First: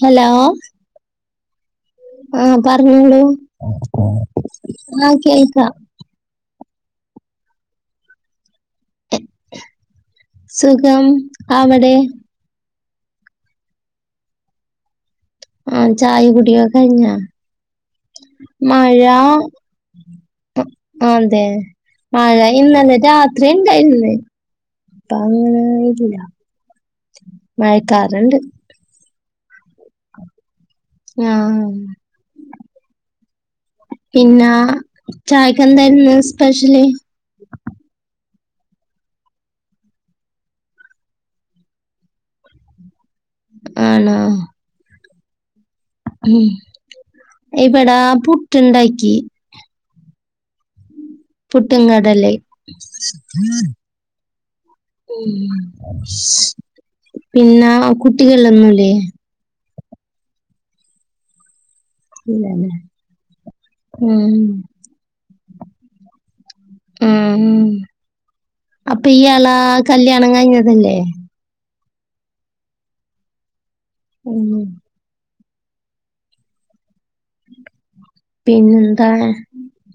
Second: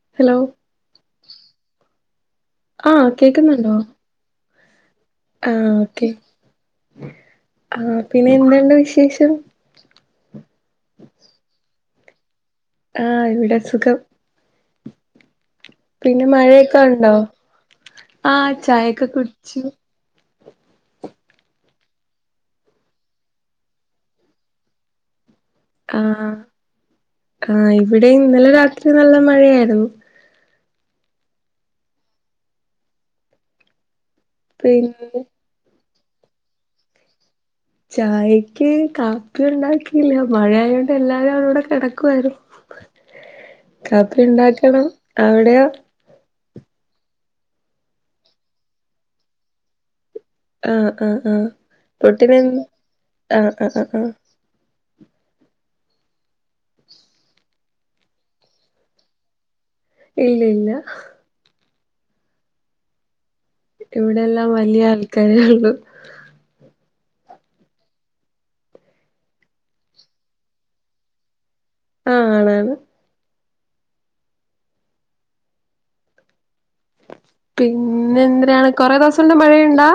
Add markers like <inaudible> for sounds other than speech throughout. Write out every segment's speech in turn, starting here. Hello ആ ആഹ് പറഞ്ഞോളൂ കേക്കുന്നുണ്ടോ ആ ആഹ് കേൾക്കാം ഓക്കെ ആഹ് പിന്നെ എന്തുണ്ട് വിശേഷം സുഖം അവിടെ ആഹ് ഇവിടേം സുഖം ആഹ് ചായ പിന്നെ കുടിയൊക്കെ മഴയൊക്കെ ഉണ്ടോ കഴിഞ്ഞോ ആഹ് മഴ ചായൊക്കെ അ കുടിച്ചു അതെ മഴ ഇന്നലെ രാത്രി ഇണ്ടായിര്ന്ന് ത്താ ഹ് <unintelligible> ആഹ് ആഹ് ഇവിടെയും മഴക്കാറുണ്ട് ഇന്നലെ രാത്രി നല്ല മഴയായിരുന്നു <unintelligible> പിന്ന പിന്നെ ചായക്കെന്തായിരുന്നു സ്പെഷ്യല് ചായക്ക് കാപ്പി ഉണ്ടാക്കില്ല മഴ ആയോണ്ട് എല്ലാരും അവടെ കെടക്കുവാരുന്നു ആണോ കാപ്പി ഉണ്ടാക്കണം അവിടെയോ ഉം ഇവിടെ പുട്ട്ണ്ടാക്കി ആഹ് ആ ആ പുട്ടും കടലെയും ആഹ് ആഹ് ആഹ് ആഹ് ഉം പിന്നെ കുട്ടികളൊന്നൂല്ലേ ഇല്ല ഇല്ല ഇല്ലാലേ ഇവിടെയെല്ലാം വല്ല്യ ആൾക്കാരേ ഒള്ളു ഉം അപ്പൊ ഇയാളെ കല്യാണം കഴിഞ്ഞതല്ലേ ആ ആണാണ് ഉം പിന്നെന്തിനാണ് കൊറേ പിന്നെന്താണ് ദെവസോണ്ട് മഴയ്ണ്ടാ?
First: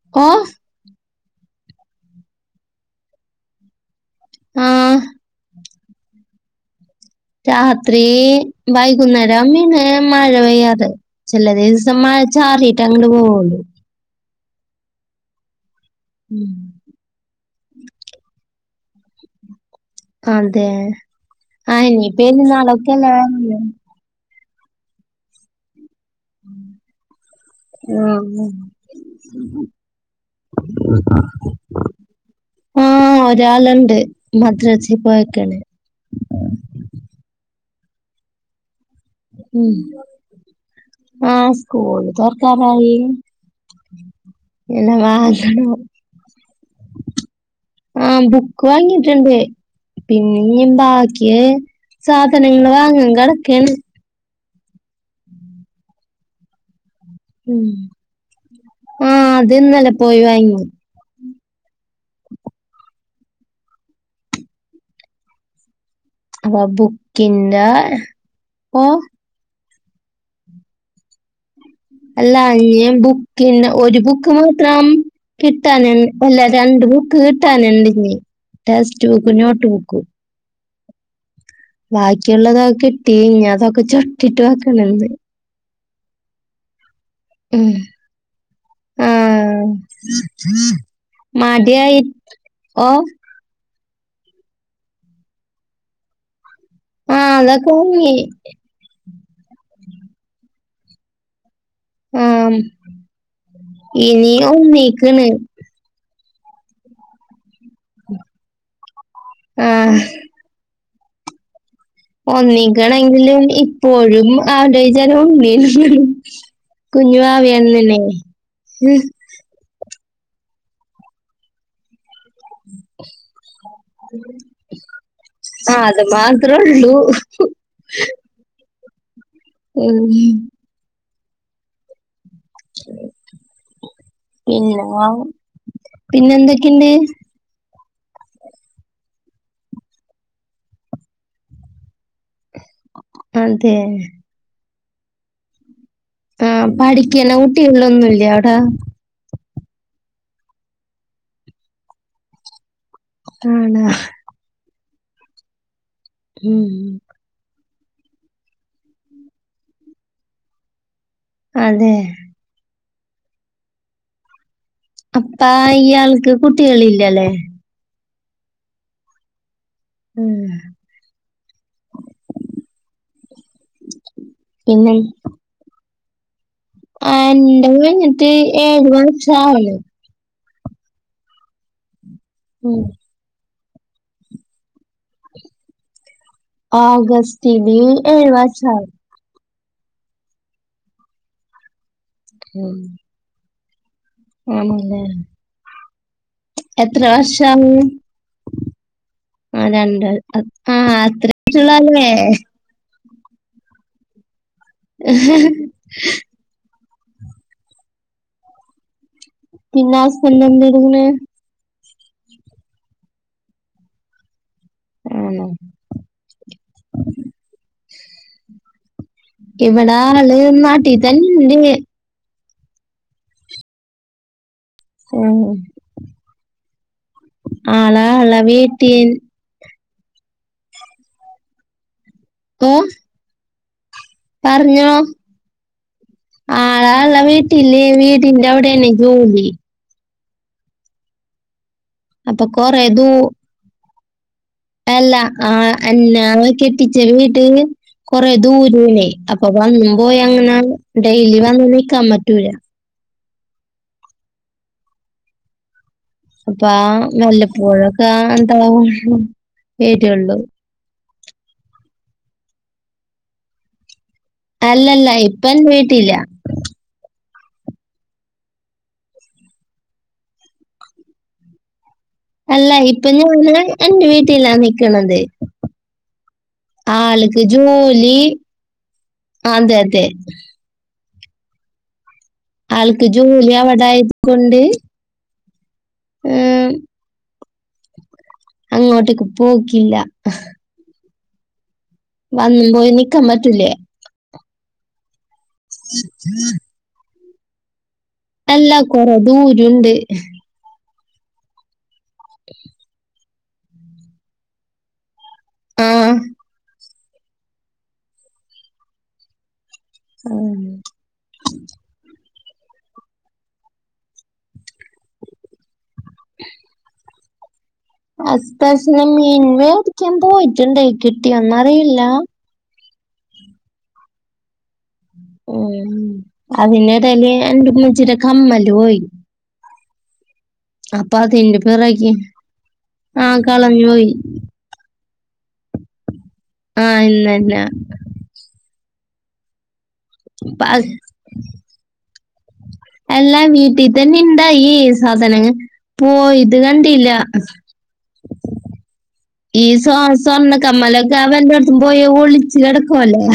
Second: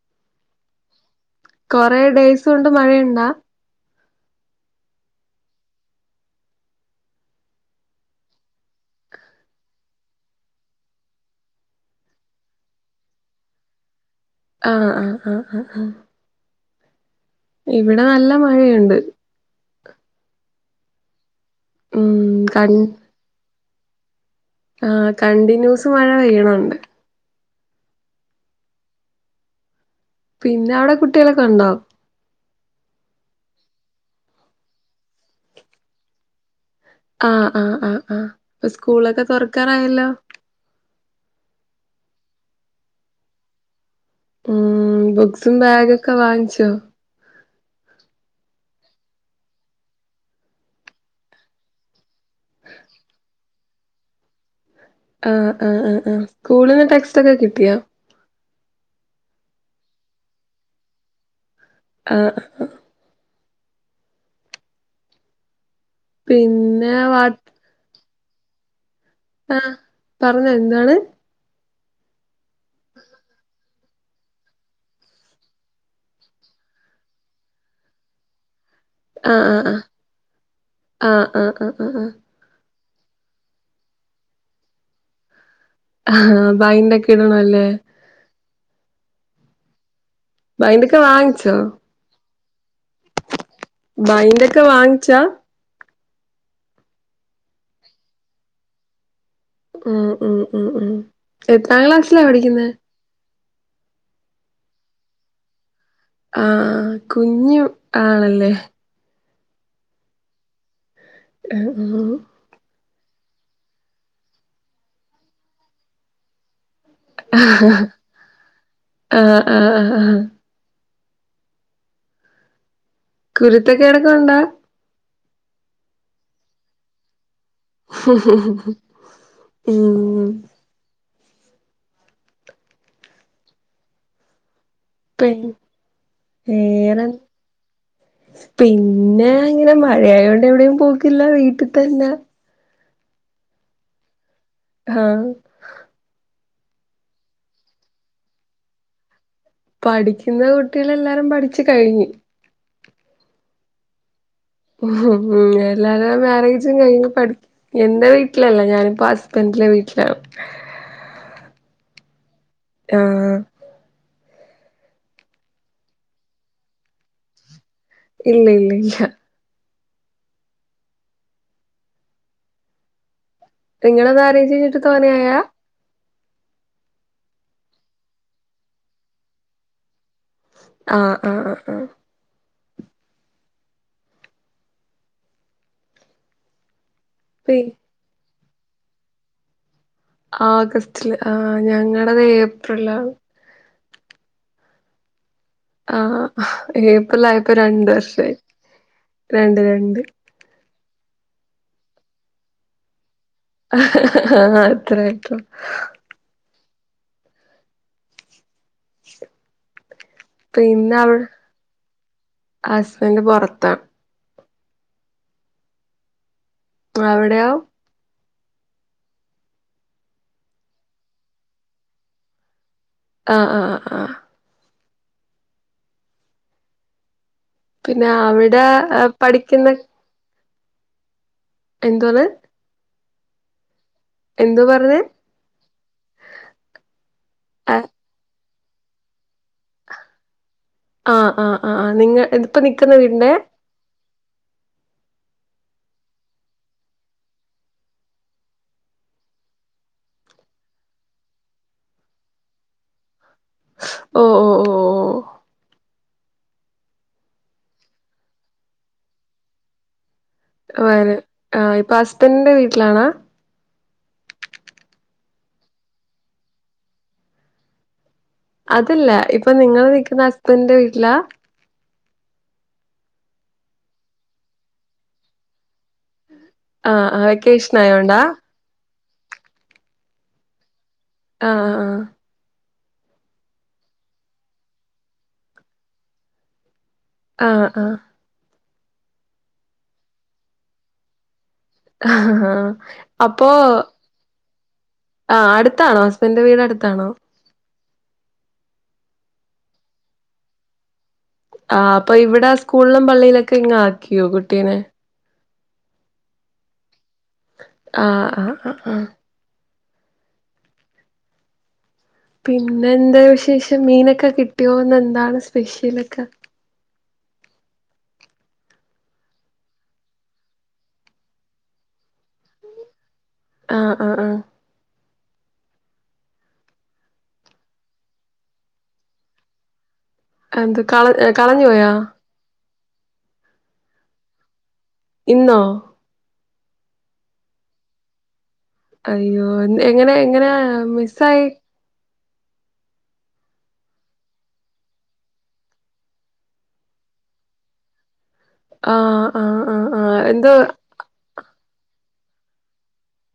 <unintelligible> കൊറേ ദിവസം കൊണ്ട് മഴ ഉണ്ടോ ആഹ് രാത്രി വൈകുന്നേരം പിന്നെ മഴ പെയ്യാതെ ചെല ദിവസം മഴ ചാറീട്ടങ്ങട് പോവൊള്ളു ആഹ് ആഹ് ആഹ് ആഹ് ആഹ് ഉം ഇവിടെ നല്ല മഴയുണ്ട് അതെ ആ ഇനി ഉം കൺ പെര്ന്നാളൊക്കല്ലെ വെര്ണ് ആഹ് കണ്ടിന്യൂസ് മഴ പെയ്യണണ്ട് ആന്ന് പിന്നെ അവിടെ കുട്ടികളൊക്കെ ഉണ്ടോ ആഹ് ഒരാള്ണ്ട് മദ്രസി പോയേക്കാണ് ആഹ് ആഹ് ആഹ് ആഹ് സ്കൂളൊക്കെ തൊറക്കാറായല്ലോ ആഹ് സ്കൂള് തൊർക്കാറായി എല്ലാ <unintelligible> ഒക്കെ വാങ്ങിച്ചോ? ആഹ് ബുക്ക് വാങ്ങീട്ട്ണ്ട് പിന്നെഞ്ഞ് ബാക്കി സാധനങ്ങള് വാങ്ങാൻ കെടക്കാണ് ആഹ് ആഹ് അ അ സ്കൂള്ന്ന് ടെ ഉം ആഹ് അത് ഇന്നലെ പോയി വാങ്ങി ആഹ് അത് പിന്നെ വാട്ട് പിന്നെ ഓ ആ പറഞ്ഞൊ എന്താണ് അല്ല ഇഞ്ഞ് ബുക്കിൻ്റെ ഒര് ബുക്ക് മാത്രം കിട്ടാന് അല്ല രണ്ട് ബുക്ക് കിട്ടാന്ണ്ട്ഞ്ഞി ടെക്സ്റ്റ് ബുക്കും ആഹ് നോട്ട് ആഹ് ബുക്കും ആഹ് ആഹ് ആഹ് ആഹ് ആഹ് ബാ ക്കിള്ളതൊക്കെ കിട്ടി ഇഞ്ഞതൊക്കെ ചുട്ടിട്ട് വെക്കണന്ന് ആഹ് ബൈൻഡൊക്കിടണല്ലേ? ആഹ് ബൈൻഡൊക്കെ വാങ്ങിച്ചോ മടിയായിട്ട് ഓ ബൈൻഡൊക്കെ വാങ്ങിച്ചാ ആഹ് അതൊക്കെ വാങ്ങി ഉം ഉം ഉം എത്രാം ക്ലാസ്സിലാ ആ പഠിക്ക്ന്ന് ഇനി ഒന്നിക്കാണ് ആഹ് കുഞ്ഞു ആണല്ലേ ആഹ് <inaudible> ഒന്നീക്കാണെങ്കിലും ഇപ്പോഴും ആള്ടെ വിചാരം ഉണ്ണീന്നാണ് കുഞ്ഞുവാവേന്ന്ല്ലേ ആഹ് ആഹ് കുരുത്തക്കേടൊക്കെ ഉണ്ടാ ആഹ് അത് മാത്രേള്ളു <unintelligible> ഉം പിന്നെ പി പിന്നെ എന്തൊക്കെയുണ്ട് വേറെ പിന്നെ അങ്ങനെ മഴയായോണ്ട് എവിടെയും പോക്കില്ല വീട്ടിൽ തന്നെ അതെ ആഹ് ആഹ് പഠിക്കണ കുട്ടികളൊന്നുംല്ല അവിടെ പഠിക്കുന്ന കുട്ടികള് എല്ലാരും പഠിച്ചു കഴിഞ്ഞു ആണോ ഉം എല്ലാരും ഉം മാരേജും കഴിഞ്ഞ് പഠി എന്റെ വീട്ടിലല്ല ഞാനിപ്പോ ഹസ്ബൻഡിൻ്റെ വീട്ടിലാണ് അതെ ആഹ് അപ്പാ ഇയാൾക്ക് കുട്ടികളില്ലല്ലേ ഇല്ല ഇല്ല ഇല്ല ഉം നിങ്ങളെ മാരേജ് കഴിഞ്ഞിട്ട് പിന്നെ തോനെയായാ ആഹ് എൻ്റെ കഴിഞ്ഞിട്ട് ഏഴ് വർഷം ആണ് ആഹ് ആഹ് ആഹ് ആഹ് ഉം പി അഗസ്റ്റിന് ഏഴ് വർഷാവ്ണ് ആഗസ്റ്റില് ആ ഞങ്ങളത് ഉം ഏപ്രിലിലാണ് ആണല്ലേ ആഹ് എത്ര ഏപ്രിൽ ആയപ്പോ വർഷാവും രണ്ട് വർഷം ആയി രണ്ട് രണ്ട് ആഹ് അത്രുള്ളു അല്ലേ ആഹ് അത്ര ആയിട്ടോള്ളു. പിന്നെ ഹസ്ബൻഡ് പിന്നെ എന്തെടുക്കണ് അവിടെ ഹസ്ബൻഡ് പൊറത്താ. ആണോ? അവിടെയോ? ഇവിടെ ആള് നാട്ടിൽ തന്നെയുണ്ട്. ആഹ് ആഹ് ആഹ് ആഹ്. ഉം ആളാ പിന്നെ ഇള്ള അവിടെ വീട്ടിൽ പഠിക്കുന്നു. എന്താണ്? ഓഹ് എന്തോ പറഞ്ഞോ, പറഞ്ഞേ ആളുള്ള വീട്ടില് വീ ആഹ് വീടിന്റെ അവിടെയാണ് ജോലി. ആഹ് ആഹ് ആഹ് നിങ്ങ അപ്പൊ ഇപ്പ കൊറേ നിക്കുന്ന ദൂ വീടിന്റെ. അല്ല ആഹ് എന്നെ കെട്ടിച്ചു വീട്. കൊറെ ദൂരമാണേ, അപ്പൊ വന്നും പോയി അങ്ങനെ ഡെയിലി വന്ന് നിൽക്കാൻ പറ്റൂല. ഓഹ് ഓഹ് ഓഹ് ഓഹ്. അപ്പ ആഹ് വല്ലപ്പോഴുമൊക്കെ ആഹ് എന്താവും ഉം വരുള്ളൂ. വരെ ആഹ് ഇപ്പൊ ഹുസ്ബൻഡിന്റെ വീട്ടിലാണോ? അല്ലല്ല ഇപ്പം എൻ്റെ വീട്ടിലില്ല. അതല്ല ഇപ്പൊ നിങ്ങള് നിക്കുന്ന ഹസ്ബൻഡിന്റെ വീട്ടിലാ. അല്ല ഇപ്പൊ ഞാന് എൻ്റെ വീട്ടിലാ നിക്കണത്. ആഹ് ആഹ് ആൾക്ക് വെക്കേഷൻ ജോലി, ആയോണ്ടാ അതെ അതെ. ആഹ് ആൾക്ക് ജോലി അവിടെ ആയതുകൊണ്ട്. ഉം ആഹ് ആഹ് അങ്ങോട്ടേക്ക് പോക്കില്ല. ആഹ് വന്നും പോയി നിക്കാൻ അപ്പൊ. പറ്റൂലേ ആഹ് അടുത്താണോ ഹസ്ബൻഡിന്റെ വീട് അടുത്താണോ? എല്ലാ കൊറെ ദൂരമുണ്ട്. ആഹ് അപ്പൊ ഇവിടെ സ്കൂളിലും പള്ളിയിലൊക്കെ ഇങ്ങ് ആക്കിയോ കുട്ടിനെ. ആഹ് ആഹ് ആഹ് ആഹ് ആഹ്. ആഹ് പിന്നെ എന്താ വിശേഷം മീൻ ഒക്കെ കിട്ടിയൊന്ന്, ഇന്ന് എന്താണ് സ്പെഷ്യലൊക്കെ. ഹുസ്ബൻഡ് മീൻ മേടിക്കാൻ പോയിട്ടുണ്ട് കിട്ടിയൊന്നുറിയില്ല. ആഹ് ആഹ് ആഹ്. ഉം അതിനിടയിൽ എന്റെ ഉമ്മച്ചിടെ കമ്മല് പോയി. എന്ത് കള അപ്പൊ അതിന്റെ കളഞ്ഞു പോയോ പിറകെ ആഹ് കളഞ്ഞുപോയി. ഇന്നോ? ആഹ് ഇന്ന് തന്നെ. അയ്യോ, എങ്ങനെ എങ്ങനെ പ- മിസ്സ്‌ ആയി. എല്ലാം വീട്ടിൽ തന്നെ ഇണ്ടായി, ഈ സാധനങ്ങൾ. പോയത് കണ്ടില്ല. ആഹ് ആഹ് ഈ ആഹ് സ്വ ആഹ് എന്തോ സ്വർണ്ണക്കമ്മലും. അവന്റെടത്തും പോയി ഒളിച്ച് കിടക്കുവല്ലേ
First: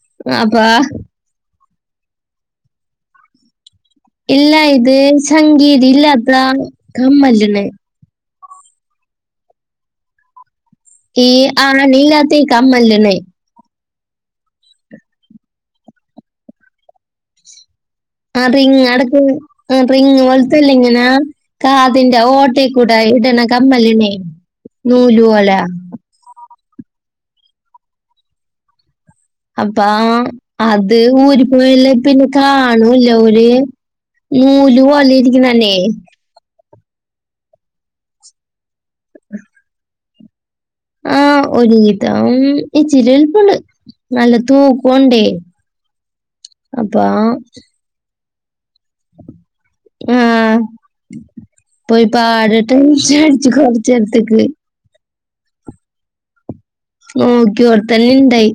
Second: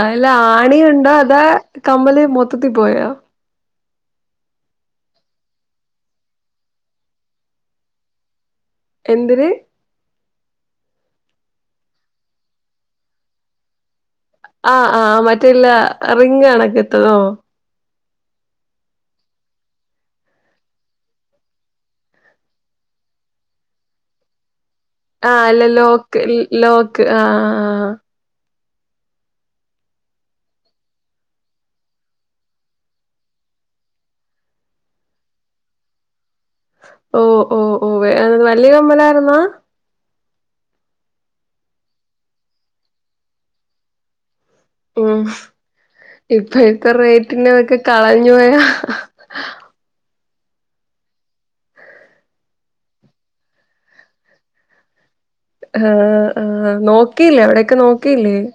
ആല്ല അപ്പൊ ആണിയുണ്ടോ അതാ കമ്മല് മൊത്തത്തി പോയോ ഇല്ലാ ഇത് സംഗീതി ഇല്ലാത്ത കമ്മലണ് എന്തിന് ഈ ആണീല്ലാത്ത ഈ കമ്മലിന് ആ ആ മറ്റെല്ല റിങ് ആണൊക്കെ എത്തതോ <unintelligible> കാതിന്റെ ഓട്ടക്കൂടെ ഇടണ കമ്മലിനെ നൂല് ആ പോലെ അല്ല ലോക്ക് ലോക്ക് ആഹ് ആഹ് അപ്പാ അത് ഊര് പോയല്ല പിന്നെ കാണൂല്ലോ ഓര് നൂല് പോല്ലെ ഇരിക്കുന്ന തന്നെ ഓ ഓ ഓ വേ വലിയ കമ്മലായിരുന്നാ ആഹ് ഒരു വിധം ഇച്ചിരി വലുപ്പൊണ്ട് നല്ല തൂക്കം ഉം ഇപ്പോഴത്തെ അപ്പൊ റേറ്റിനതൊക്കെ കളഞ്ഞു പോയാ ആഹ് പോയി പാടട്ട ചാടിച്ചു കൊറച്ച് എടി ത്തിക്ക് ആഹ് ആഹ് നോക്കിയില്ലേ അവിടൊക്കെ നോക്കിയോടത്തന്നെ നോക്കിയില്ലേ ഇണ്ടായി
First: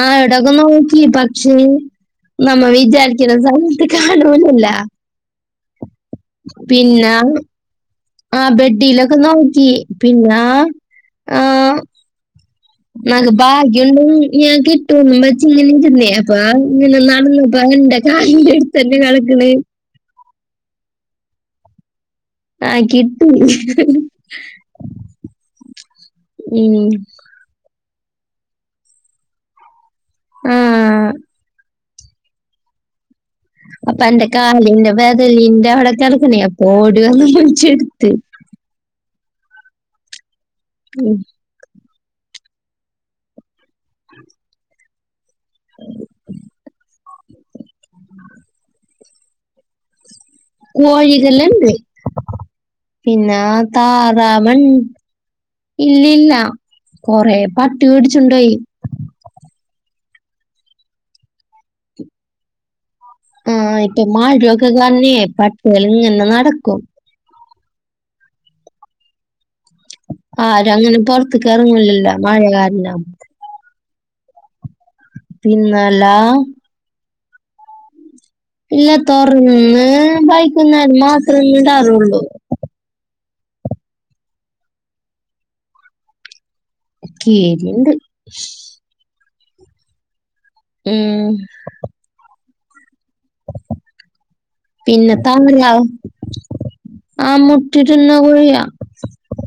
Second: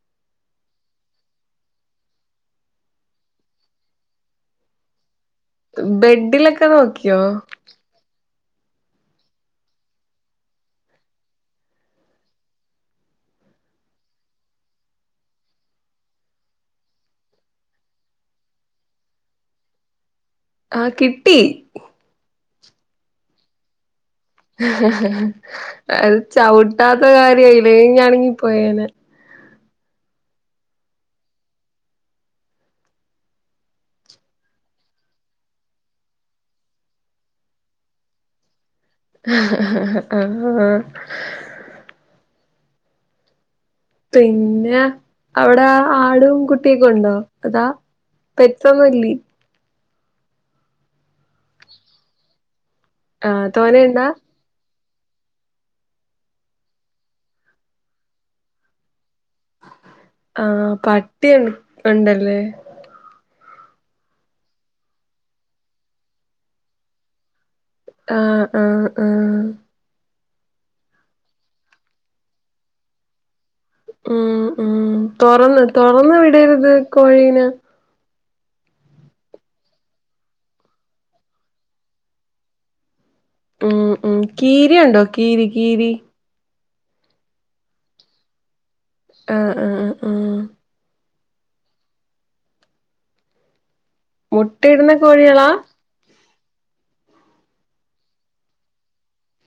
ആ എവിടൊക്കെ നോക്കി പക്ഷെ നമ്മ വിചാരിക്കുന്ന സമയത്ത് കാണൂലല്ല ബെഡിലൊക്കെ പിന്നെ നോക്കിയോ ആ ബെഡ്ഡിയിലൊക്കെ നോക്കി പിന്നെ ആഹ് നക്ക് ഭാഗ്യൊണ്ട ഞാൻ കിട്ടുംന്നും വച്ച ഇങ്ങനെ ഇരുന്നേ അപ്പ ഇങ്ങനെ നടന്നപ്പ എ <unintelligible> ആ കിട്ടി ആ കിട്ടി അത് ഉം ചവിട്ടാത്ത കാര്യ ഇല്ലങ്ങാണെങ്കി പോയേന ആഹ് അപ്പൊ എന്റെ കാലിന്റെ വെദലിന്റെ അവിടെ കിടക്കുന്ന അപ്പോ ഓടി വന്ന് പിടിച്ചെടുത്ത് ആഹ് <inaudible> പിന്നെ അവിടെ ആടും കുട്ടിയൊക്കെ ഉണ്ടോ അതാ പെറ്റസ്ഒന്നൂല്യ കോഴികൾ ഇണ്ട് ആ പിന്നെ തോനെയുണ്ടാ താറാവ് ഇല്ലല്ല കൊറെ പട്ടി കേടിച്ചുണ്ടോയി ആഹ് പട്ടി ഉണ്ടല്ലേ ആഹ് ഇപ്പൊ മാഴയൊക്കെ തന്നെയെ പട്ടികൽ ഇങ്ങനെ നടക്കും ആഹ് ആഹ് ആഹ് ആരും അങ്ങനെ പുറത്തക്ക് എറങ്ങലില്ല മഴ കാരണം ഉം ഉം തുറന്ന് പിന്നല്ല തുറന്ന് വിടരുത് കോയിനെ ഇല്ല തുറന്ന് വൈകുന്നേരം മാത്രമേ ഇടാറുള്ളൂ ഉം ഉം കീരിണ്ടോ കീരി കീരി കീറി ഇണ്ട് ആഹ് ആഹ് ആഹ് ഉം മുട്ടയിടുന്ന പിന്നെ താ കോഴികളാ ആഹ് മുട്ടിട്ന്ന കോഴിയാ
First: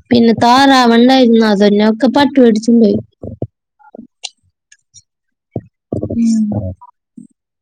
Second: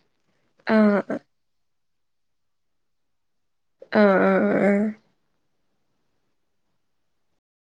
പിന്നെ ആ താറാവ്ണ്ടായിരുന്നു അതിനെ ഒക്കെ പട്ടി പിടിച്ചും പോയി ആഹ് ആഹ് ആഹ് ആഹ് ഉം